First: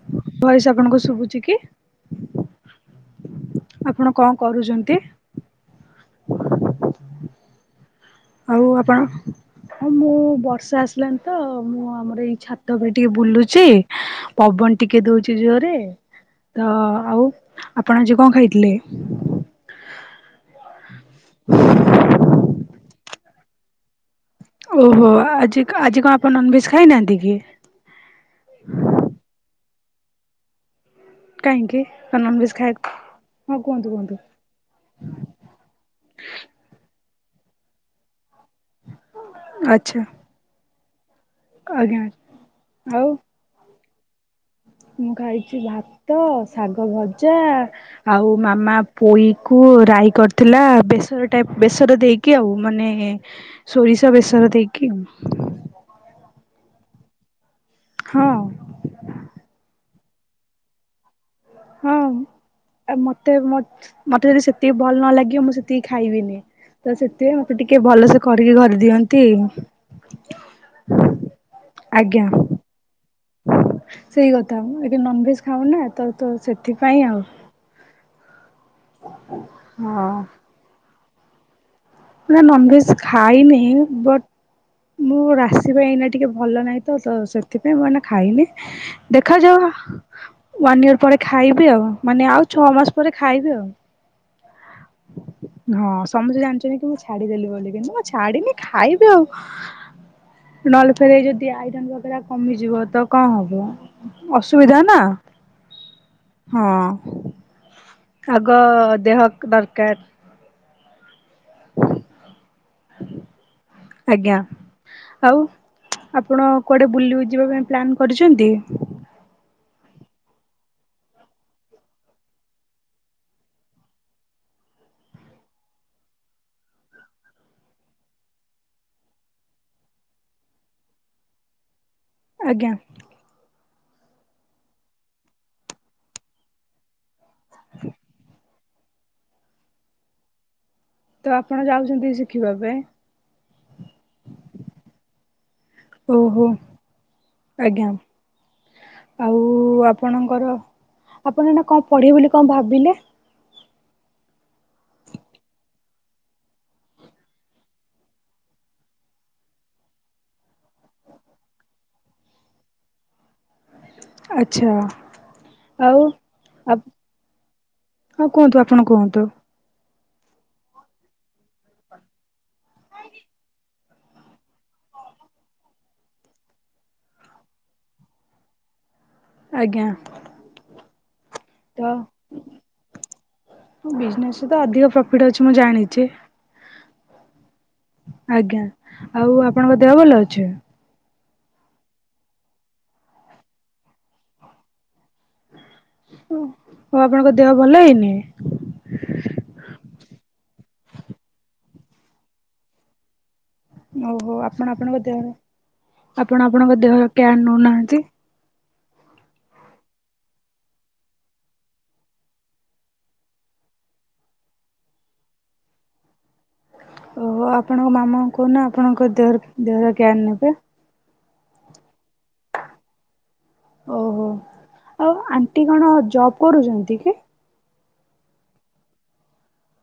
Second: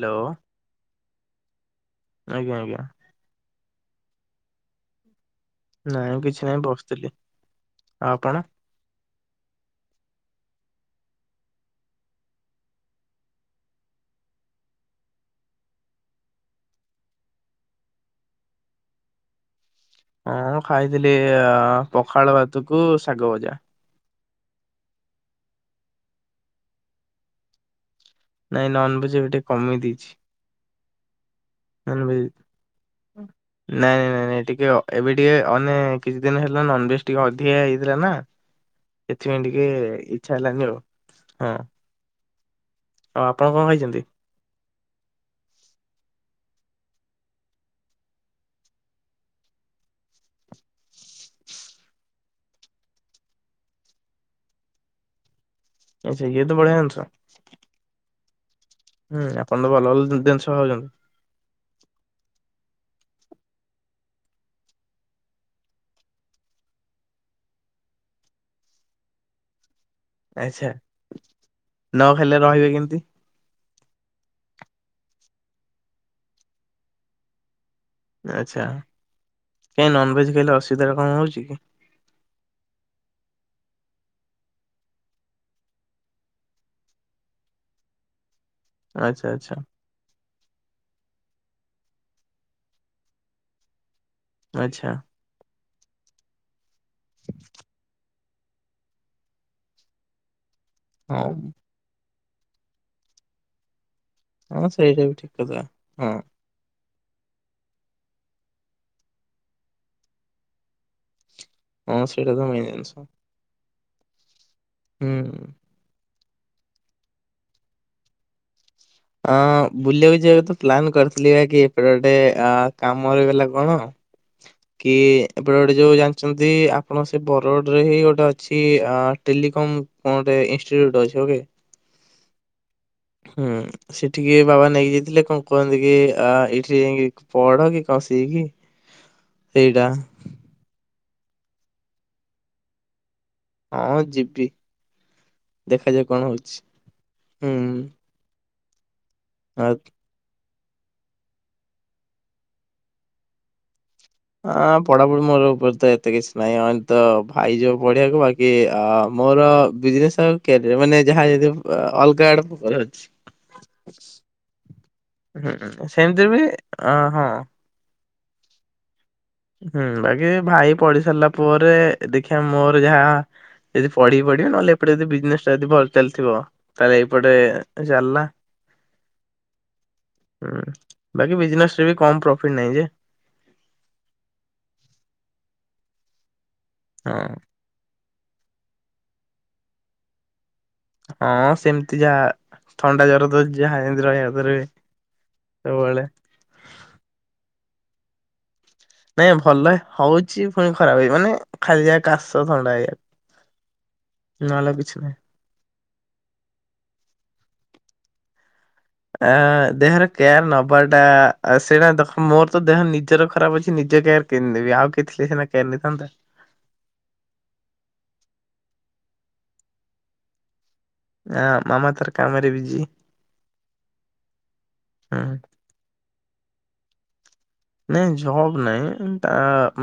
Hello voice ଆପଣଙ୍କୁ ଶୁଭୁଛି କି? ଆଜ୍ଞା ଆଜ୍ଞା ଆପଣ ଙ୍କ କରୁଚନ୍ତି? ନାଇଁ କିଛି ନାହିଁ ବସଥିଲି। ଆଉପଣ? ଆଉ ଆପଣ ହଁ ମୁଁ ବର୍ଷା ଆସିଲାନି ତ ମୁଁ ଆମର ଏଇ ଛାତ ପାଇଁ ଟିକେ ବୁଲୁଚି ପବନ ଟିକେ ଦୋଉଚି ଜୋରରେ ତ ଆଉ ଆପଣ ଆଜି ଙ୍କ ଖାଇଥିଲେ? ହଁ ଖାଇଥିଲି ଅ ପଖାଳ ଭାତୁକୁ ଶାଗ ଭଜା। ଓହୋ ଆଜି ଆଜି ଙ୍କ ଆପଣ ନନଭେଜ ଖାଇନାହାନ୍ତି କି? ନାଇଁ ନନଭେଜ ଏବେ ଟିକେ କମେଇ ଦେଇଛି। କାହିଁକି ନନଭେଜ୍ ନନଭେଜ ଖାଇ ନାଇ ହଁ କୁହନ୍ତୁ ନାଇ କୁହନ୍ତୁ ନାଇ ନାଇ ଟିକେ ଏବେ ଟିକେ ଅନେ କିଛି ଦିନ ହେଲା ନନଭେଜ ଟିକେ ଅଧିକା ହେଇଯାଇଥିଲା ନା ସେଥିପାଇଁ ଟିକେ ଆଚ୍ଛା ଇଚ୍ଛା ହେଲାନି ଆଉ ହଁ ଆଜ୍ଞା ଆ ଆଉ। ଆପଣ ଙ୍କ ଖାଇଛନ୍ତି? ମୁଁ ଖାଇଛି ଭାତ, ଶାଗ ଭଜା ଆଉ ମାମା ପୋଇକୁ ରାଇ କରିଥିଲା ବେସର ଟାଇପ ବେସର ଦେଇକି କି ଆଉ ମାନେ ସୋରିଷ ବେସର ଦେଇକି ଆଉ। ଆଚ୍ଛା ଇଏ ତ ବଢିଆ ଜିନିସ ହଁ। ହୁଁ ଆପଣ ତ ଭଲ ଭଲ ଜିନିଷ ଖାଉଛନ୍ତି ହଁ ମତେ ମତେ ଯଦି ସେତିକି ଭଲ ନ ଲାଗିବ ମୁଁ ସେତିକି ଖାଇବିନି। ତ ସେଥିପାଇଁ ମତେ ଟିକେ ଭଲସେ ଖରିକି ଘରି ଦିଅନ୍ତି। ଆଚ୍ଛା, ନ ଆଜ୍ଞା ଖାଇଲେ ରହିବେ କେମତି? ସେଇ କଥା ମୁଁ ଏଵେ ନନ୍‌ଭେଜ୍‌ ଖାଉନା ତ ତ, ସେଥିପାଇଁ ଆଉ। ଆଚ୍ଛା, କାଇଁ ହଁ ନନଭେଜ୍ ଖାଇଲେ, ଅସୁବିଧା କଁ ହଉଛି କି? ନା, ନନ୍‌ଭେଜ୍‌ ଖାଇନି ବଟ ମୋ ରାଶି ପାଇଁ ଏଇନା ଟିକେ ଭଲ ନାହିଁ ତ ତ, ସେଥିପାଇଁ ମୁଁ ଏଇନା ଖାଇନି। ଆଚ୍ଛା ଆଚ୍ଛା ଦେଖାଯାଉ ୱାନ୍‌ ଇୟର ପରେ ଖାଇବି ଆଉ, ମାନେ ଆଉ ଛଅ ମାସ ପରେ ଖାଇବି ଆଉ। ଆଚ୍ଛା। ହଁ, ସମସ୍ତେ ଜାଣିଛନ୍ତି କି ମୁଁ ଛାଡିଦେଲିି ବୋଲି, କିନ୍ତୁ ଛାଡ଼ିନି ଖାଇବି ଆଉ। ନହେଲେ ଫେର ଏ ହଉ। ଯଦି ଆଇରନ୍ ବଗେରା କମିଯିବ ତ, କଣ ହବ? ହଁ ଅସୁବିଧା ନା। ସେଇଟା ବି ଠିକ କଥା ହଁ ହଁ। ଆଗ ଦେହ କୁ ଦରକାର। ହଁ, ସେଇଟା ତ ମେନ୍‌ ଜିନିଷ। ଆଜ୍ଞା! ଆଉ ହୁଁ। ଆପଣ କୁଆଡ଼େ ବୁଲୁ ଯିବା ପାଇଁ ପ୍ଲାନ୍ କରିଛନ୍ତି? ଅଁ-ଅ-ଅ, ବୁଲିବାକୁ ଯିବାକୁ ତ ପ୍ଲାନ୍ କରିଥିଲି, ବାକି ଏପଟେ ଗୋଟେ ଅ-ଅ କାମ ରହିଗଲା କଣ ହଁ। [inaudible] କି, ଏପଟେ ଗୋଟେ ଯୋଉ ଜାଣିଛନ୍ତି, ଆପଣ ସେ ବରଗଡ଼ରେ ହିଁ ଗୋଟେ ଅଛି, ଆ ଟେଲିକମ୍ କଣ ଗୋଟେ ଇନଷ୍ଟିୁଟ୍ ଅଛି, ଓକେ ଆଜ୍ଞା। ହୁଁ, ସେଠିକି ବାବା ନେଇକି ଯାଇଥିଲେ, କଣ କୁହନ୍ତି କି, ଆ ଏଇଠି ଯାଇକି ପଢ଼ କି କଷି ହେଇକି ସେଇଟା ତ, ଆପଣ ଯାଉଛନ୍ତି ଶିଖିବା ପାଇଁ। ହଁ, ଯିବି। ଦେଖାଯାଉ କଣ ଓହୋ ହଉଛି, ହୁଁ। ଆଜ୍ଞା। ଆଉ ଆପଣଙ୍କର, ଆପଣ ଏଇନା କଣ ପଢ଼ିବେ ବୋଲି କଣ ଭାବିଲେ? ହଁ, ପଢ଼ାପଢ଼ି ମୋର ଉପରେ ତ ଏତେ କିଛି ନାହିଁ, ତ ଭାଇ ଯିବ ପଢ଼ିବାକୁ, ବାକି କି ଆ-ଆ, ମୋର ବିଜନେସ୍‌ର କ୍ୟାରିୟର୍, ମାନେ ଯାହା ଯଦି ଅଲଗା ଆଡ଼କୁ ଅଛି। ଆଚ୍ଛା। ହୁଁ, ଆଉ ସେମିତିରେ ବି ଅ, ହଁ। ହଉ, କୁହନ୍ତୁ ଆପଣ କୁହନ୍ତୁ? ହୁଁ, ବାକି ଭାଇ ପଢ଼ି ସାରିଲା ପରେ, ଦେଖିବା ମୋର ଯାହା ସେ ଯଦି ପଢ଼ି ପଢିବ, ନହେଲେ ଏପେଟେ ଯଦି ବିଜନେସ୍ ଟା ଯଦି ଭଲ ଚାଲିଥିବ। ତାହେଲେ ଏପଟେ ଚାଲିଲା। [inaudible] ଉଁ, ବାକି ବିଜନେସ୍‌ ତ ରେ ବି କମ୍ ପ୍ରଫିଟ ନାହିଁ ଯେ। ବିଜନେସ୍‌ ରେ ତ ଅଧିକ ପ୍ରଫିଟ ଅଛି, ମୁଁ ଜାଣିଛି। ହଁ। ଆଜ୍ଞା, ଆଉ ଆପଣଙ୍କ ଦେହ ଭଲ ଅଛି? ହଁ, ସେମିତି ଯାହା ଥଣ୍ଡା, ଜର ତ ଯାହା ଏମତି ରହିବା କଥା ରହେ ସବୁ ବେଳେ। ଓ, ହଉ ଆପଣଙ୍କ ଦେହ ଭଲ ହେଇନି? ନାଇଁ, ଭଲ ହଉଛି, ପୁଣି ଖରାପ ହେଇ, ମାନେ ଖାଲି ଯା କାଶ, ଥଣ୍ଡା ହେଇ ଓହୋ ଆପଣ ଆପଣଙ୍କ ନାହିଁ। ଦେହ ଆପଣ ଆପଣଙ୍କ ଦେହ କ୍ୟାୟାର ନେଉନାହାନ୍ତି। ଆ ଦେହର କେୟାର ନବାଟା ସେଇଟା ଦେଖ ମୋର ତ ଦେହ ନିଜର ଖରାପ ଅଛି ନିଜ କେୟାର କେମିତ ନେବି ଆଉ କିଏ ଥିଲେ ସିନା କେୟାର ନେଇଥାନ୍ତା। ଓହୋ ଆପଣଙ୍କ ମାମାଙ୍କୁ କହୁନ ଆପଣଙ୍କ ଦେହ ଦେହର କେୟାର ନେବେ। ଏଁ ମାମା ତାର କାମରେ ବିଜି ହୁଁ। ସେଟି କଣ ଜବ୍ କରୁଛନ୍ତି କି। ନାଇଁ ଜବ ନାଇଁ ତା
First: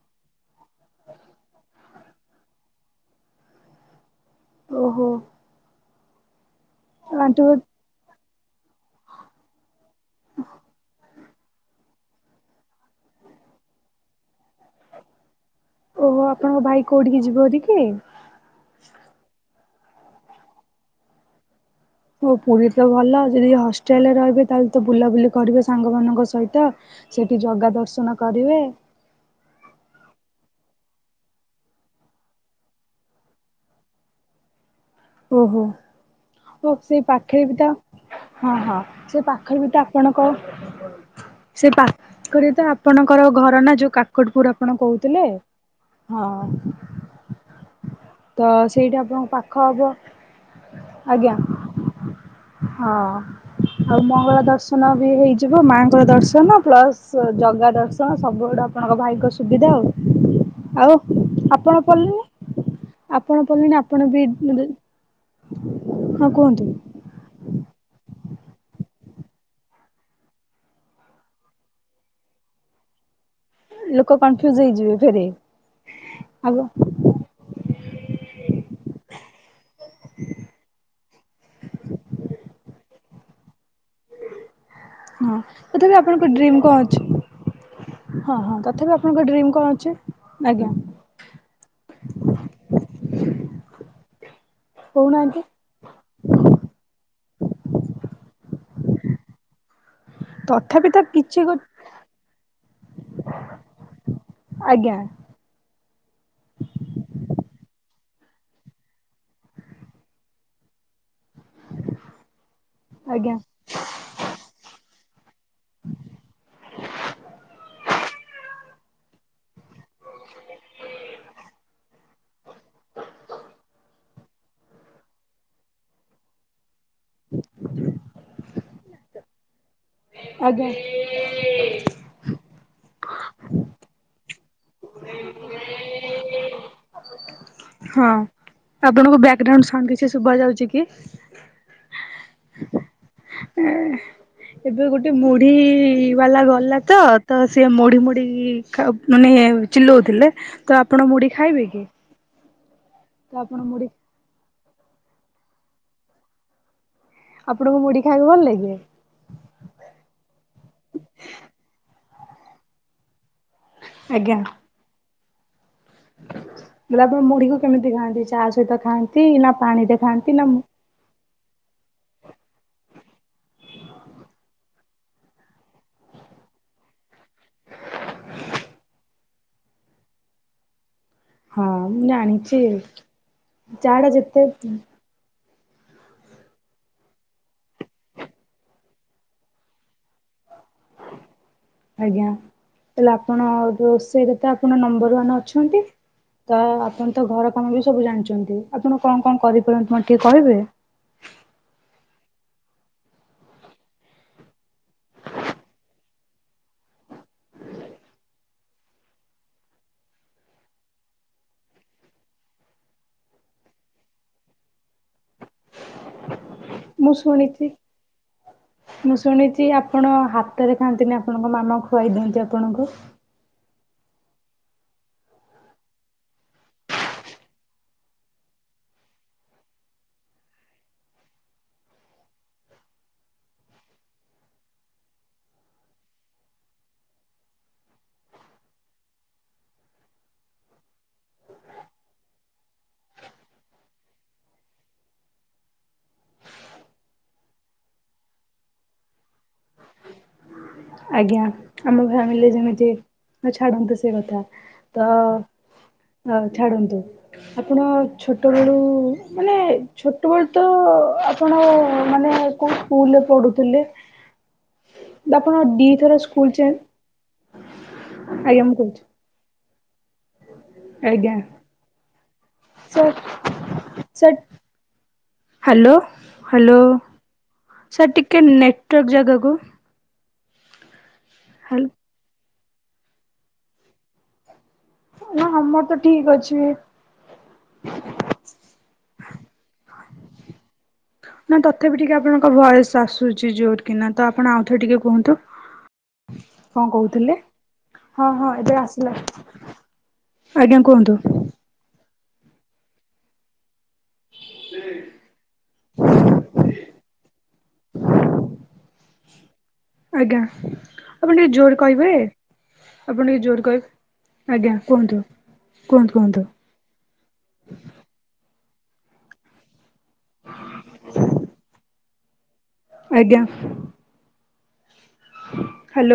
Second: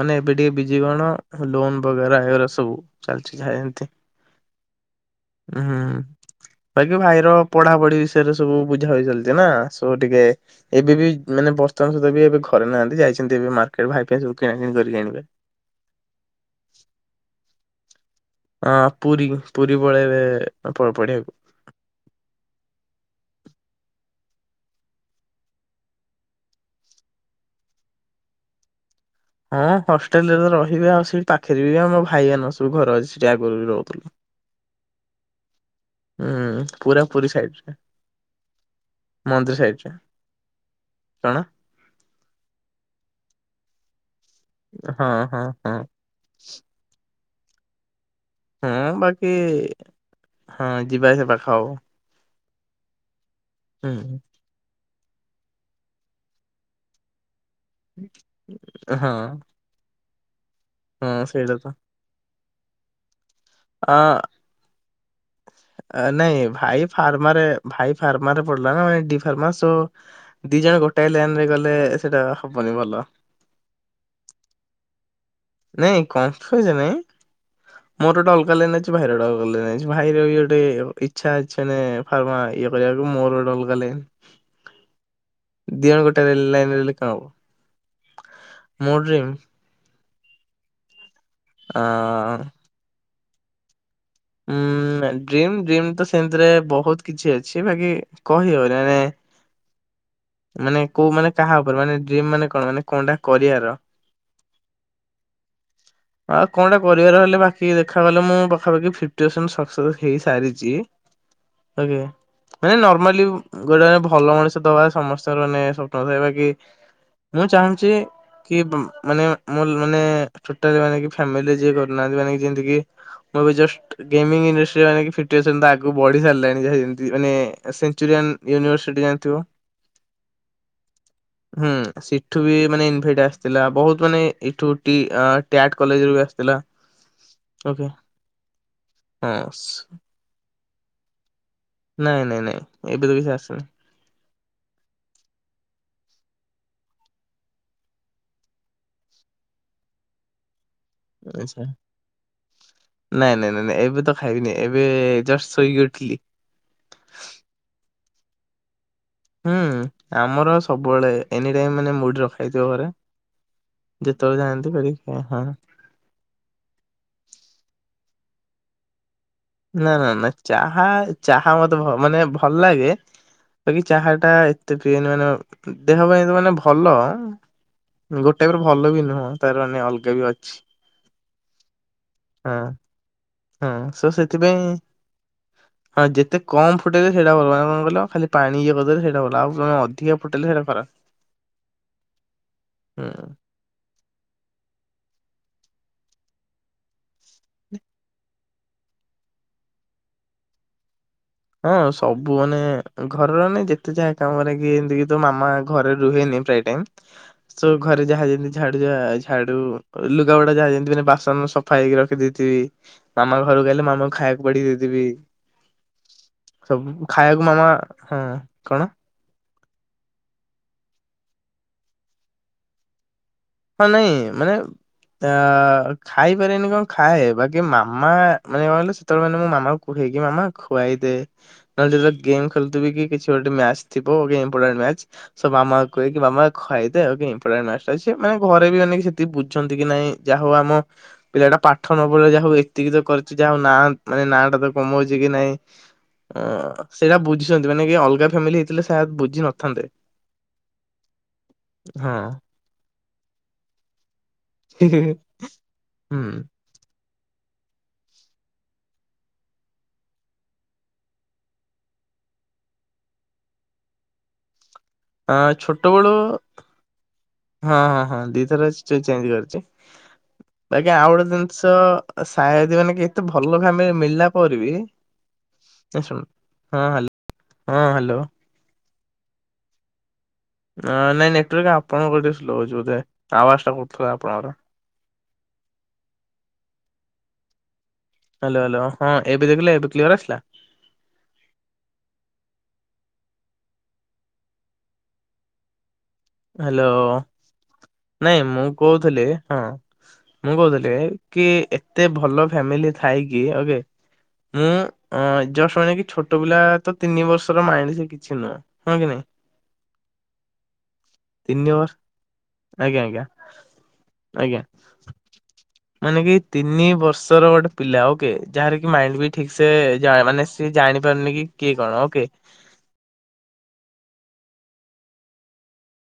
ମାନେ ଏବେ ଟିକେ ବିଜି କଣ ଲୋନ ବଗରା ଏରା ସବୁ ଚାଲିଛି ଯାହା ଏମିତି। ଓହୋ। ଉଁ ହୁଁ ବାକି ଭାଇର ଆଣ୍ଟି ବୋ ପଢାପଢି ବି ସେରା ସବୁ ବୁଝା ବୁଝି ଚାଲିଛି ନା ଏ ସବୁ ଟିକେ ଏବେ ବି ମାନେ ବ ର୍ତମାନ ସୁଦ୍ଧା ବି ଏବେ ଘରେ ନାହାନ୍ତି ଯାଇଛନ୍ତି ଏବେ ମାର୍କେଟ ଭାଇ ପାଇଁ ସବୁ କିଣା କିଣି କରି ଆଣିବେ। ଓହୋ ଆପଣଙ୍କ ଭାଇ କୋଉଠିକି ଯିବେ ଆଜି କି ହଁ ପୁରୀ ପୁରୀ ପଳେଇବେ ଏବେ ପଢ଼ିବାକୁ। ଓ ପୁରୀ ତ ଭଲ ଯଦି ହଷ୍ଟେଲରେ ରହିବେ ତାହେଲେ ତ ବୁଲାବୁଲି କରିବେ ସାଙ୍ଗମାନାନଙ୍କ ସହିତ ସେଠି ଜଗା ଦର୍ଶନ କରିବେ। ହଁ ହଷ୍ଟେଲ ରେ ତ ରହିବେ ଆଉ ସେଇ ପାଖରେ ବି ଆମ ଭାଇ ମାନ ସବୁ ଘର ଅଛି ସେଠି ଆଗରୁ ବି ରହୁଥିଲେ। [inaudible] ଓହୋ। ହୁଁ ସେ ସେଇ ପୁରା ପୁରୀ ପାଖରେ ବି ତ ସାଇଡରେ ହଁ ହଁ ସେ ମନ୍ଦିର ପାଖରେ ବି ତ ସାଇଡରେ ଆପଣଙ୍କ କଣ ସେ ପାଖରେ ତ ଆପଣଙ୍କର ଘର ନା ଯୋଉ କାକଟପୁର ଆପଣ କହୁଥିଲେ ହଁ ହଁ ହଁ। ହଁ। ତ ହଁ ସେଇଠି ଆପଣଙ୍କ ବାକି ପାଖ ହବ ହଁ ଯିବା ଆସିବା ଆଜ୍ଞା ପାଖ ହବ। ହଁ ହୁଁ ଆଉ ମଙ୍ଗଳା ଦର୍ଶ ନ ବି ହେଇଯିବ ମାଙ୍କର ଦର୍ଶନ ପ୍ଲସ ଜଗା ଦର୍ଶନ ଆଚ୍ଛା ସବୁ ଆଡେ ଆପଣଙ୍କ ହଁ। ଭାଇଙ୍କ ସୁବିଧା ଆଉ ଆଉ ହଁ ସେଇଟା ତ ଆପଣ ପିଢ଼ିଲେନି। ଆପଣ ପଢ଼ିଲେନି ଆପଣ ଆ ବି ହଁ ନାଇଁ କୁହନ୍ତୁ। ଭାଇ ଫାର୍ମ ଭାଇ ଫାର୍ମରେ ପଡିଲା ନା ଏଡି ଫର୍ମ ସୋ ଦି ଜଣ ଗୋଟାଏ ଲାଇନ ରେ ଗଲେ ସେଇଟା ହବନି ଭଲ। ଲୋକ କନଫ୍ୟୁଜ ହେଇଯିବେ ଫେରେ। ନାଇଁ ଆଉ କନଫ୍ୟୁଜ ନାଇଁ [unintelligible] ମୋର ଗୋଟେ ଅଲଗା ଲାଇନି ଅଛି ଭାଇର ଗୋଟେ ଅଲଗା ଲାଇନି ଅଛି ଭାଇର ବି ଗୋଟେ ଇଛା ଅଛି ମାନେ ଫର୍ମା ଇଏ କରିବାକୁ ମୋର ଗୋଟାଏ ଅଲଗା ଲାଇନି। ହଁ ତାଥାବି ଆପଣଙ୍କ ଡ୍ରିମି ଲାଇନରେ କଣ ହେଲେ ଅଛି। ହବ ହଁ ହଁ ମୋ ତଥାପି ଆପଣଙ୍କ ଡ୍ରିମ୍ ଡ୍ରିମି କଣ ଅଛି ଆଜ୍ଞା। ଆଉଁ ଉଁ କହୁନାହାନ୍ତି ଡ୍ରମି ଡ୍ରମି ତ ସେମତିରେ ବହୁତ କିଛି ଅଛି ବାକି କହିହଉନି ମାନେ ମାନେ ତଥାପି ତ କୋଉ ମାନେ କିଛି ଗୋ କାହା ଉପରେ ମାନେ ଡ୍ରମି ମାନେ କଣ ମାନେ କଣ ଟା କରିବାର। ଆଜ୍ଞା [inaudible] ଆଉ କଣଟା କରିବାର ହେଲେ ବାକି ଦେଖାଗଲେ ମୁଁ ପାଖାପାଖି ଫିପ୍ଟି ପରସେଣ୍ଟ ସକ୍ସେସ ହେଇସାରିଛି। [inaudible] ଆଜ୍ଞା ନା ନାଇଁ ନର୍ମାଲି ଆଜ୍ଞା ଗୋଟେ ଭଲ ମଣିଷ ଦବା ସମସ୍ତେ ଚଳନିୟ ସତ କଥା କହିବା କି ମୁଁ ଚାହୁଁଛି କି ମାନେ ମୁଁ ମାନେ ଟୋଟାଲି ମାନେ କିଏ ଫ୍ୟାମିଲି ଯିଏ ଘରେ ନାହାନ୍ତି ମାନେ ଯେନ୍ତି କି ମୁଁ ବି ଜଷ୍ଟ ଗେମିଙ୍ଗ୍ ରେସ୍ ରେ ମାନେ ଫିପ୍ଟି ପରସେଣ୍ଟ ତ ଆଗକୁ ବଢି ସାରିଲାଣି ଯାହା ଯେମିତି ମାନେ ସେନ୍ଚୁରିଆନ ୟୁନିଭର୍ସିଟି ଜାଣିଥିବ। ଆଜ୍ଞା। ହୁଁ ସେଠୁ ବି ମାନେ ଇନଭେଟ ଆସିଥିଲା। ବହୁତ ମାନେ ଏଠୁ ଟି ଟ୍ୟାଗ୍ କଲେଜରୁ ବି ଆସିଥିଲା ଓକେ ହଁ। ଆପଣଙ୍କୁ ବ୍ୟାକଗ୍ରାଉଣ୍ଡ ହଁ। ସାଉଣ୍ଡ କିଛି ଶୁଭ ଯାଉଛି କି? ନାଇଁ ନାଇଁ ନାଇଁ ଏବେ ତ କିଛି ଆସୁନି। ଏବେ ଗୋଟେ ମୁଢି ବାଲା ଗଲା ତ ତ ସିଏ ମୁଢି ମୁଢ଼ି ଖା ମାନେ ଚିଲଉଥିଲା ତ ଆପଣ ମୁଢି ଆଚ୍ଛା। ଖାଇବେ କି? ତ ନାଇଁ ନାଇଁ ଆପଣ ନାଇଁ ନାଇଁ ମୁଢି ଏବେ ତ ଖାଇବିନି ଏବେ ଜଷ୍ଟ ଶୋଇକି ଉଠିଲି। ଆପଣଙ୍କୁ ମୁଢି ଖାଇବାକୁ ଭଲ ଲାଗେ। ହୁଁ ଆମର ସବୁବେଳେ ଏନି ଟାଇମ ମାନେ ମୁଡି ରଖା ହେଇଥିବ ଘରେ। ଯେତେବେଳେ ଯାଆନ୍ତି ଧରିକି ଖାଏ ହଁ। ବେଲେ ଆପଣ ମୁଢିକୁ କେମିତି ଖାଆନ୍ତି ଚା ସହିତ ଖାଆନ୍ତି ନା ନା ପାଣିରେ ନା ଖାଆନ୍ତି ନା ମୁ ଚାହା ଚାହା ମତେ ମାନେ ଭଲ ଲାଗେ ବାକି ଚାହାଟା ଏତେ ପିଏନି ମାନେ ଦେହ ପାଇଁ ତ ମାନେ ଭଲ ଗୋଟେ କରୁ ଭଲ ବି ନୁହଁ ତାର ମାନେ ଅଲଗା ବି ଅଛି। ହଁ ମୁଁ ହଁ ଜାଣିଛି ହଁ ଚା ସୋ ଟା ଯେତେ ସେଥିପାଇଁ ହଁ ଯେତେ କମ ଫୁଟେଇଲେ ସେଇଟା ଭଲ ଆଉ କଣ କହିଲ ଖାଲି ପାଣି ଇଏ କରିଦଲେ ସେଇଟା ଭଲ ଆଉ ଅଧିକା ଫୁଟେଇଲେ ସେଟା ଖରାପ। ଆଜ୍ଞା ତାହଲେ ହୁଁ ଆପଣ ରୋଷେଇରେ ତ ଆପଣ ନମ୍ବର ୱାନ ଅଛନ୍ତି ତ ଆପଣ ତ ଘର କାମ ବି ସବୁ ଜାଣିଛନ୍ତି। ଆପଣ କଣ କଣ କରିପାରନ୍ତି ମତେ ଟିକେ କହିବେ? ହଁ ସବୁ ମାନେ ଘରର ମାନେ ଯେତେ ଯାହା କାମରେ କି ଏମିତି କି ତ ମାମା ଘରେ ରୁହେନି ପ୍ରାୟ ଟାଇମ। ସବୁ ଘରେ ଯାହା ଯେମିତି ଝାଡୁ ଝାଡୁ ଲୁଗାପଟା ଯାହା ଯେମିତି ମାନେ ବାସନ ସ ଫାଇକି ରଖି ଦେଇଥିବି ମାମା ଘରକୁ ଆଇଲେ ମାମାଙ୍କୁ ଖାଇବାକୁ ବାଢ଼ି ଦେଇ ଦେବି। ସବୁ ମୁଁ ଖାଇବାକୁ ଶୁଣିଛି ମାମା ହଁ କଣ? ମୁଁ ଶୁଣିଛି ଆପଣ ହାତରେ ଖାଆନ୍ତିନି ଆପଣଙ୍କ ମାମା ଖୁଆଇ ଦିଅନ୍ତି ଆପଣଙ୍କୁ। ହଁ ନାଇଁ ମାନେ ଆଁ ଖାଇପାରେନି କଣ ଖାଏ ବାକି ମାମା ମାନେ କଁ କହିଲ ତା ମାନେ ମୁଁ ମାମା କୁହେ କି ମାମା ଖୁଆାଇ ଦେ ନ ହେଲେ ଯେତେବେଳେ ଗେମ୍ ଖେଳୁଥିବି କି କିଛି ଗୋଟେ ମ୍ୟାଚ୍ ଥିବ କି ଇମ୍ପୋଟାଣ୍ଟ ମ୍ୟାଚ୍ ସୋ ମାମାକୁ କୁହେ କି ମାମା ଖୁାଆଇଦେ ଗୋଟେ ଇମ୍ପୋଟାଣ୍ଟ ମ୍ୟାଚ଼ଟେ ଅଛି। ସେ ମାନେ ଘରେ ବି ମାନେ ସେତିକି ବୁଝନ୍ତି କି ନାଇଁ ଯାହା ହଉ ଆମ ପିଲାଟା ପାଠ ନ ପଢ଼ିକି ଯା ହଉ ଏତିକି ତ କରଛି ଯାହାଉ ନା ମାନେ ନାଁ ଟା ତ କମାଉଛି କି ନାଇଁ ଅଁ ସେଇଟା ବୁଝିଛନ୍ତି ମାନେ କି ଅଲଗା ଫ୍ୟାମିଲି ହେଇଥିଲେ ସାୟଦ ବୁଝି ନଥାନ୍ତେ। ଆଜ୍ଞା ଆମ ହଁ ଫ୍ୟାମିଲି ଯେମିତି ଛାଡନ୍ତୁ ସେ କଥା ତ ଅ ହୁଁ ଛାଡ଼ନ୍ତୁ ଆପଣ ଛୋଟବେଳୁ ମାନେ ଛୋଟବେଳୁ ତ ଆପଣ ମାନେ କୋଉ ସ୍କୁଲରେ ପଢ଼ୁଥିଲେ? ହଁ ଛୋଟବେଳୁ ସ୍କୁଲ ଚେ ହଁ ହଁ ହଁ ଦି ଆଜ୍ଞା ଥର ମୁଁ ସ୍କୁଲ କହୁଛି ଚେଞ୍ଜ କରିଛି। ଆଜ୍ଞା ଆଉ ଗୋଟେ ଜିନିଷ ସାୟଦ ମାନେ କି ସାର୍ ଏତେ ଭଲ ଫ୍ୟାମିଲି ମିଳିଲା ସାର୍ ପରେ ବି ହ୍ୟାଲୋ ଶୁଣ ହ୍ୟାଲୋ ହଁ ହାଲୋ ହଁ ହାଲୋ ଟ୍ରକ୍ ଜାଗାକୁ ନାଇଁ ନାଇଁ ନେଟ୍ୱାର୍କ ହ୍ୟାଲୋ ଆପଣଙ୍କର ସ୍ଲୋ ଅଛି ବୋଧେ ଆୱାଜ ଟା କରୁଥିଲା ଆପଣଙ୍କର। ହଁ ଆମର ତ ଠିକ୍ ଅଛି। ହାଲୋ ହାଲୋ ହଁ ଏବେ ଦେଖିଲେ ଏବେ କ୍ଲିୟର ଆସିଲା। [inaudible] ନା ତଥାପି ଟିକେ୍ ଆପଣଙ୍କ ଭଏସ୍ ଆସୁଛି ଜୋର କିନା ତ ଆପଣ ଆଉଥରେ ଟିକେ୍ କୁହନ୍ତୁ। କଣ ହାଲୋ। କହୁଥିଲେ? ହଁ ନାଇଁ ହଁ ମୁଁ ଏବେ ଆସିଲା କହୁଥିଲି ହଁ ମୁଁ ଆଜ୍ଞା କହୁଥିଲି କୁହନ୍ତୁ କି ଏ ଏତେ ଭଲ ଫ୍ୟାମିଲି ଥାଇକି ଓକେ ମୁଁ ଜଷ୍ଟ ମାନେ କି ଛୋଟ ପିଲା ତ ତିନି ବର୍ଷର ମାଇଣ୍ଡି କିଛି ନୁହଁ। ହଁ କି ନାହିଁ। ଆଜ୍ଞା। ଆପଣ ଟିକେ ତିନି ଜୋର ବର୍ଷ କହିବେ ଆଜ୍ଞା ଆଜ୍ଞା ଆପଣ ଟିକେ ଜୋର କହିବେ ଆଜ୍ଞା କୁହନ୍ତୁ। କୁହନ୍ତୁ ମାନେ କି କୁହନ୍ତୁ ତିନି ବର୍ଷର ଗୋଟେ ପିଲା ଓକେ୍ ଯାହାର କି ମାଇଣ୍ଡ ବି ଠିକ୍ ସେ ମାନେ ସିଏ ଜାଣି ପାରୁନି କି କିଏ କଣ ଓକେ୍। ଆଞା। ହାଲୋ।